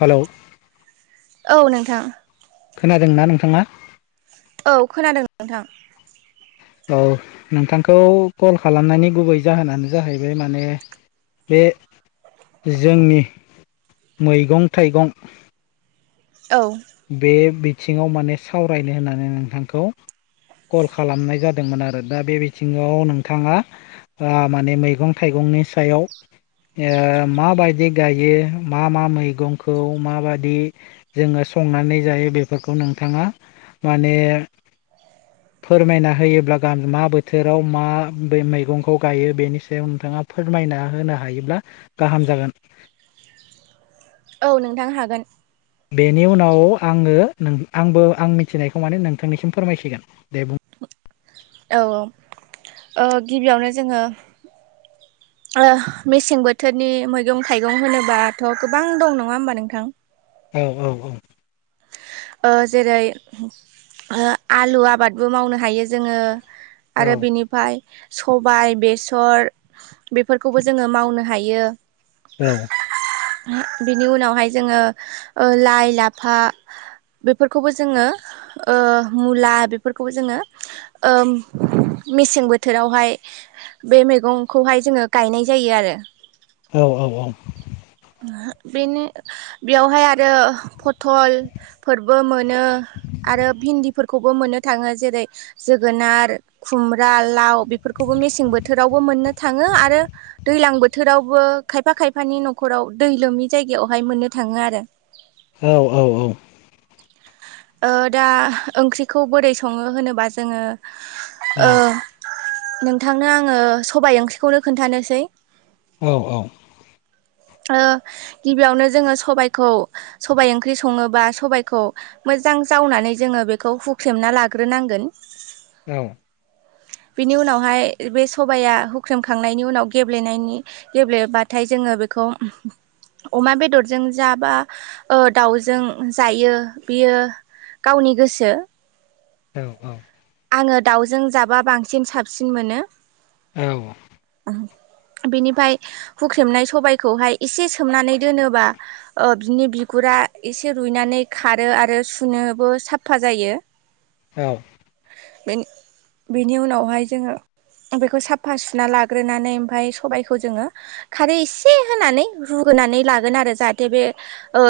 हेल' औ नोंथां खोनादोंना नोंथाङा औ खोनादों नोंथां औ नोंथांखौ कल खालामनायनि गुबै जाहोनानो जाहैबाय माने बे जोंनि मैगं थाइगं औ बे बिथिङाव माने सावरायनो होननानै नोंथांखौ कल खालामनाय जादोंमोन आरो दा बे बिथिङाव नोंथाङा माने मैगं थाइगंनि सायाव माबायदि गायो मा मा मैगंखौ माबायदि जोङो संनानै जायो बेफोरखौ नोंथाङा माने फोरमायना होयोब्ला गाम मा बोथोराव मा मैगंखौ गायो बेनि सायाव नोंथाङा फोरमायना होनो हायोब्ला गाहाम जागोन औ नोंथां हागोन बेनि उनाव आङो आंबो आं मिथिनायखौ माने नोंथांनिसिम फोरमायसिगोन दे बुं औ औ औ गिबियावनो जोङो [inaudible] मेसें बोथोरनि मैगं थाइगं होनोबाथ' गोबां दं नङा होमबा नोंथां औ औ औ जेरै आलु आबादबो मावनो हायो जोङो औ आरो बिनिफ्राय सबाय बेसर बेफोरखौबो जोङो मावनो हायो औ बिनि उनावहाय जोङो लाइ लाफा बेफोरखौबो जोङो मुला बेफोरखौबो जोङो मेसें बोथोरावहाय बे मैगंखौहाय जोङो गायनाय जायो आरो औ औ औ बेनो बेयावहाय आरो फथलफोरबो मोनो नो आरो भिन्दिफोर खौबो मोननो थाङो जेरै जोगोनार खुमब्रा लाव बेफोरखौबो मेसें बोथोरावबो मोन मोननो थाङो आरो दैलां बोथोरावबो खायफा खायफानि न'खराव दै लोमनि जायगायावहाय मोननो थाङो आरो औ औ औ दा ओंख्रिखौ बोरै सङो होनोबा जोङो आ नोंथांनो आङो सबाय ओंख्रिखौनो खोनन्थानोसै औ औ गिबियावनो जोङो सबाइखौ सबाइ ओंख्रि सङोबा सबाइखौ मोजां मोजां जावनानै जोङो बेखौ हुख्रेमना लाग्रोनांगोन औ बिनि उनावहाय बे सबाया हुख्रेमखांनायनि उनाव गेब्लेनायनि गेब्लेबाथाय जोङो बे खौ अमा बेदरजों जा बा दाउजों जायो बियो गावनि गोसो औ औ आङो दाउजों जाबा बांसिन साबसिन मोनो औ बिनिफ्राय हुख्रेमनाय सबायखौहाय एसे सोमनानै दोनोबा ओ बिनि बिगुरा रा एसे रुइनानै खारो आरो सुनोबो साफा जायो औ बेनि बेनि उनावहाय जोङो बेखौ साफा सुना लाग्रोनानै ओमफाय सबायखौ जोङो खारै एसे होनानै रुगोन होनानै लागोन आरो जाहाथे बे ओ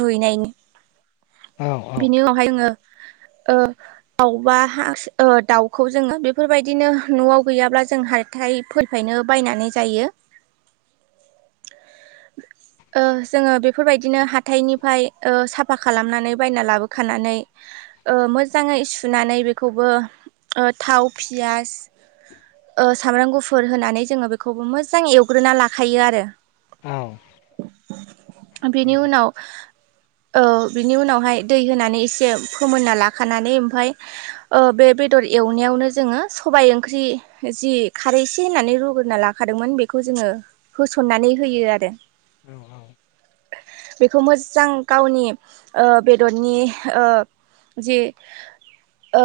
रुइनायनि औ बिनि उनावहाय आङो [unintelligible] ओ दाबा दाउखौ जोङो बेफोरबायदिनो न'आव गैयाब्ला जों हा थाइफोरनिफायनो बायनानै जायो ज [unintelligible] ओ जोङो बेफोरबायदि बिदिनो हााइनिफ्राय साफा खालामनानै बायना लाबोखानानै मोजाङै सुनानै बेखौबो ओ थाव पियास ओ सामब्राम गुफुर होनानै जोङो बेखौबो मोजां एवग्रोना लाखायो आरो औ बेनि उनाव [unintelligible] ओ बिनि उनावहाय दै होनानै एसे फोमोनना लाखानानै ओमफाय ओ बे बेदर एवनायावनो जोङो सबाय ओंख्रि जि खारैसे होननानै रुग्रोना लाखादोंमोन बेखौ जोङो होसननानै होयो आरो औ औ बेखौ मोजां गावनि ओ बेदरनि ओ जि ओ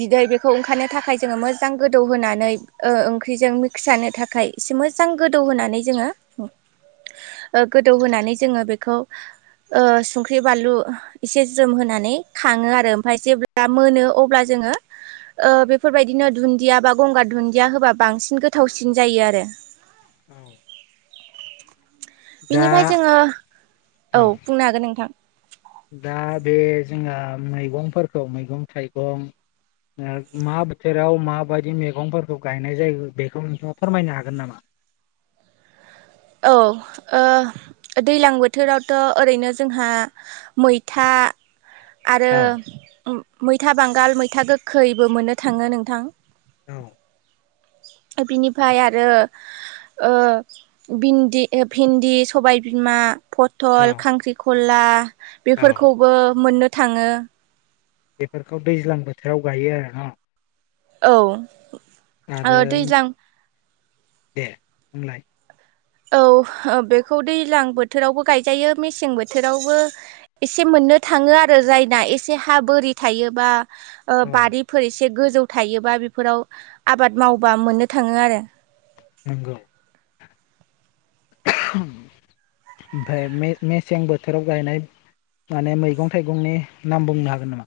बिदै बेखौ ओंखारनो थाखाय जोङो मोजां गोदौहोनानै ओ ओंख्रिजों मिक्स जानो थाखाय इसे मोजां गोदौ होनानै जोङो ओ गोदौ होनानै जोङो बेखौ ओ संख्रि बानलु एसे जोमहोनानै खाङो आरो ओमफाय जेब्ला मोनो अब्ला जों बेफोरबायदिनो दुदिया बा गंगार दुदिया होबा बांसिन गोथावसिन सिन जायो आरो औ दा बिनिफ्राय जोङो औ औ बुंनो हागोन नोंथां दा बे जोंहा मैगंफोरखौ मैगं थाइगं मा बोथोराव माबायदि मैगंफोरखौ गायनाय जायो बेखौ नोंथाङा फोरमायनो हागोन नामा [unintelligible] औ ओ दैज्लां बोथोरावथ' ओरैनो जोंहा मैथा आरो औ मैथा बांगाल मैथा गोखैबो मोननो थाङो नोंथां औ बिनिफ्राय आरो ओ बिन्दि भिन्दि सबायबिमा पथल खांख्रिखला बेफोरखौबो मोननो थाङो बेफोरखौ दैज्लां बोथोराव गायो आरो ना औ ओ दैज्लां दे होनलाय औ औ बेखौ दैलां बोथोरावबो गायजायो मेसें बोथोरावबो एसे मोन नो थाङो आरो जायना एसे हा बोरि थायोबा ओ बारिफोर एसे एसे गोजौ थायोबा बेफोराव आबाद मावबा मोननो थाङो आरो नोंगौ ओमफ्राय मेसें बोथोराव गायनाय माने मैगं थाइगंनि नाम बुंनो हागोन नामा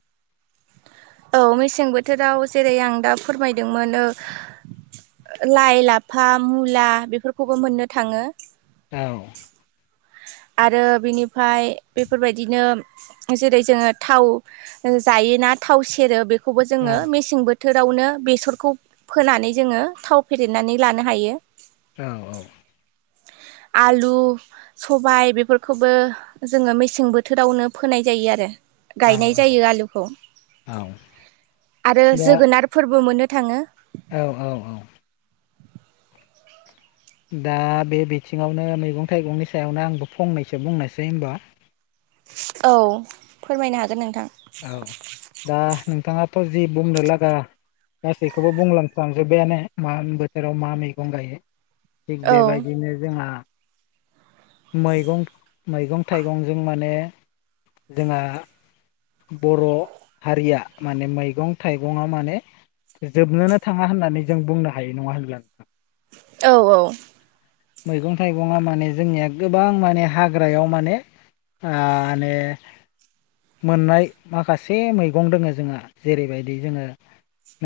औ मेसें बोथोराव जेरै आं दा फोरमायदोंमोन ओ लाइ-लाफा मुला बेफोरखौबो मोननो थाङो औ आरो बिनिफ्राय बेफोरबायदिनो जेरै जोङो थाव जायोना थाव सेरो बेखौबो औ जोङो मेसें बो थोरावनो बेसरखौ फोनानै जोङो थाव फेदेरनानै लानो हायो औ-औ आलु सबाय बेफोरखौबो जोङो मेसें बोथोरावनो फोनाय जायो आरो औ गायनाय जायो आलुखौ औ आरो जोगोनार फोरबो मोनो थाङो औ-औ-औ दा बे बिथिङावनो मैगं थाइगंनि सायावनो आंबो फंनैसो बुंनोसै होनबा औ फोरमायनो हागोन नोंथां औ दा नोंथाङाथ' जि बुंनो लागा गासैखौबो बुंलांफ्लांजोब्बायानो मा बोथोराव मा मैगं गायो थिग औ बेबायदिनो जोंहा मैगं-मैगं थाइगंजों माने जोंहा बर' हारिया माने मैगं-थाइगङा माने जोबनोनो थाङा होननानै जों बुंनो हायो नङा होनब्ला नोंथां औ-औ मैगं थाइगंआ माने जोंनिया गोबां माने हाग्रायाव माने माने मोननाय माखासे मैगं दोङो जोंहा जेरैबायदि जोङो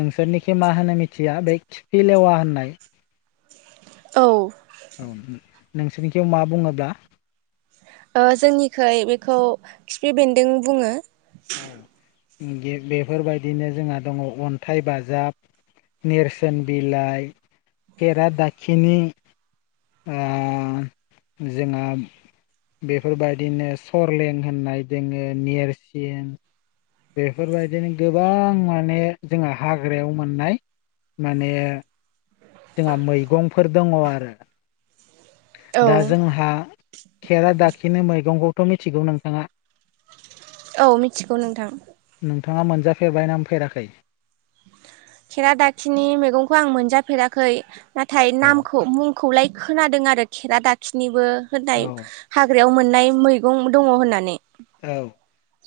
नोंसोरनिखि मा होनो मिथिया बे खिफि लेवा होननाय औ औ नोंसोरनिथिं मा बुङोब्ला जोंनिखै बेखौ खिफि बेन्दों बुङो औ बेफोरबायदिनो जोंहा दङ अन्थाइ बाजाब नेरसोन बिलाइ खरादाखिनि ओ जोंङा बेफोरबायदिनो सरलें होननाय दोङो नेरसिन बेफोरबायदिनो गोबां माने जोंहा हाग्रायाव मोननाय माने जोंहा मैगंफोर दङ आरो औ दा जोंहा खेरा दाखिनि मैगंखौथ' मिथिगौ नोंथाङा औ मिथिगौ नोंथां नोंथाङा मोनजाफेरबाय ना फेराखै खेराादाखिनि मैगंखौ आं मोनजाफेराखै नाथाय औ नामखौ मुंखौलाय खोनादों आरो खेरा दाखिनिबो होननाय औ हाग्रायाव मोन नाय मैगं दङ होननानै औ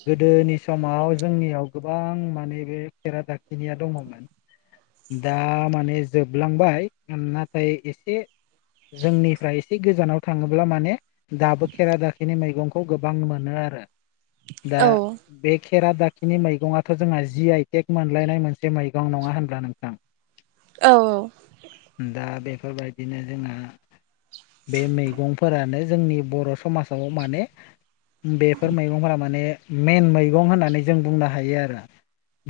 गोदोनि समाव जोंनियाव गोबां माने बे खेरा दाखिनिया दङमोन दा माने जोबलांबाय नाथाय एसे जोंनिफ्राय एसे गोजानाव थाङोब्ला माने दाबो खेरा दाखिनि मैगंखौ गोबां मोनो आरो दा औ बे खेरा दाखिनि मैगङाथ' जोंहा जि आइटेक मोनलायनाय मोनसे मैगं नङा होनब्ला नोंथां औ दा बेफोरबायदिनो जोंहा बे मैगंफोरानो जोंनि बर' समाजाव माने बे बेफोर मैगंफोरा माने मेइन मैगं होननानै जों बुंनो हायो आरो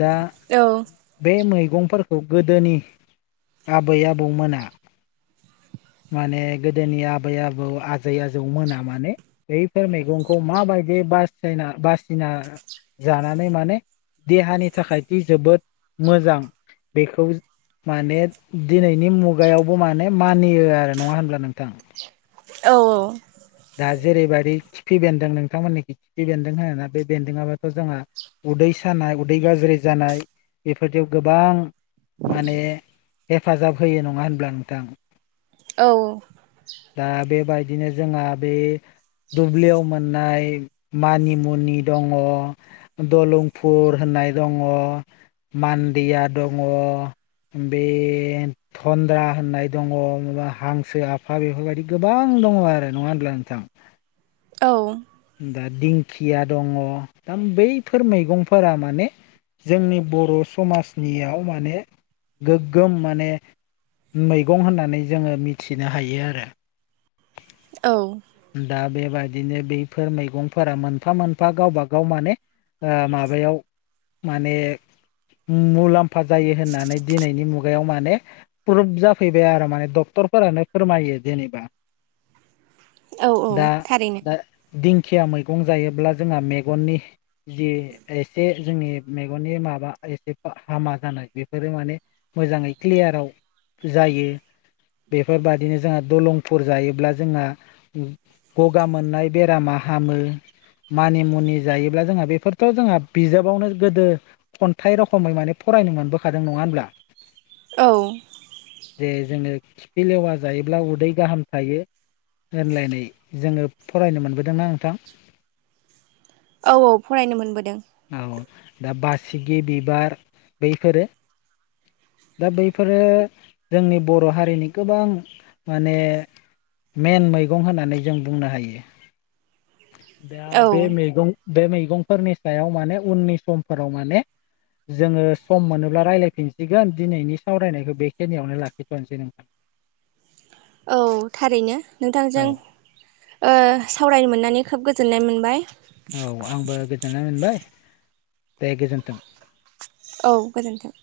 दा औ बे मैगं फोरखौ गोदोनि आबै आबौमोना माने गोदोनि आबै आबौ आजै आजौमोना माने बैफोर मैगंखौ माबाय दि बासिलायना बासिना जानानै माने देहानि थाखायदि जोबोद मोजां बेखौ माने दिनैनि मुगायावबो माने मानियो आरो नङा होनब्ला नोंथां औ औ दा जेरैबायदि खिफि बेन्दों नोंथांमोननिथिं खिफि बेन्दों होनोना बेन्दोंआबथ' जोंहा उदै सानाय उदै गाज्रि जानाय बेफोरदियाव गोबां माने हेफाजाब होयो नङा होनब्ला नोंथां दा बेबायदिनो जोंहा बे दुब्लियाव मोननाय मानिमुनि दङ, दलंफुर होन नाय दङ, मान्दिया दङ, बे थन्द्रा होननाय दङ, माबा हांसो आफा बेफोरबायदि गोबां दङ आरो नङा होनब्ला नोंथां औ दा दिंखिया दङ, दा बैफोर मैगंफोरा माने जोंनि बर' समाजनियाव माने गोग्गोम माने मैगं होननानै जोङो मिथिनो हायो आरो। औ बेबायदिनो बैफोर मैगंफोरा मोनफा मोनफा गावबा गाव माने ओ माबायाव माने मुलाम्फा जायो होननानै दिनैनि मुगायाव माने प्रुभ जाफैबाय आरो माने ड क्टरफोरानो फोरमायो जेनेबा औ औ दा थारैनो दा दिंखिया मै- गं जायोब्ला जोंहा मेगननि जि एसे जोंनि मेगननि माबा एसे हामा जानाय बेफोरो माने मोजाङै क्लियाराव जायो बेफोरबादिनो जोंहा दलं ुफुर जायोब्ला जोंहा गगा मोननाय बेरामा हामो मानि मुनि जायोब्ला जोंहा बेफोरथ' जोंहा बिजाबावनो गोदो खन्थाइ रोखोमै माने फ रायनो मोनबोखादों नङा होनब्ला? औ जे जोङो खिफि लेवा जायोब्ला उदै गाहाम थायो होनलायनाय जोङो फरायनो मोनबोदोंना नोंथां? औ औ फरायनो मोनबोदों। औ दा बासिगि बिबार बैफोरो दा बैफोरो जोंनि बर' हारिनि गोबां माने मेन मैगं होननानै जों बुंनो हायो दा औ बे मैगं बे मैगंफोरनि सायाव माने उननि समफोराव माने जोङो सम मोनोब्ला रायज्लायफिनसिगोन दिनैनि सावरायनायखौ बेखिनियावनो लाखिथ'नोसै नोंथां, [inaudible] औ थारैनो औ नोंथांजों ओ सावरायनो मोननानै खोब गोजोननाय मोनबाय, औ आंबो गोजोननाय मोनबाय दे गोजोन्थों। औ गोजोन्थों।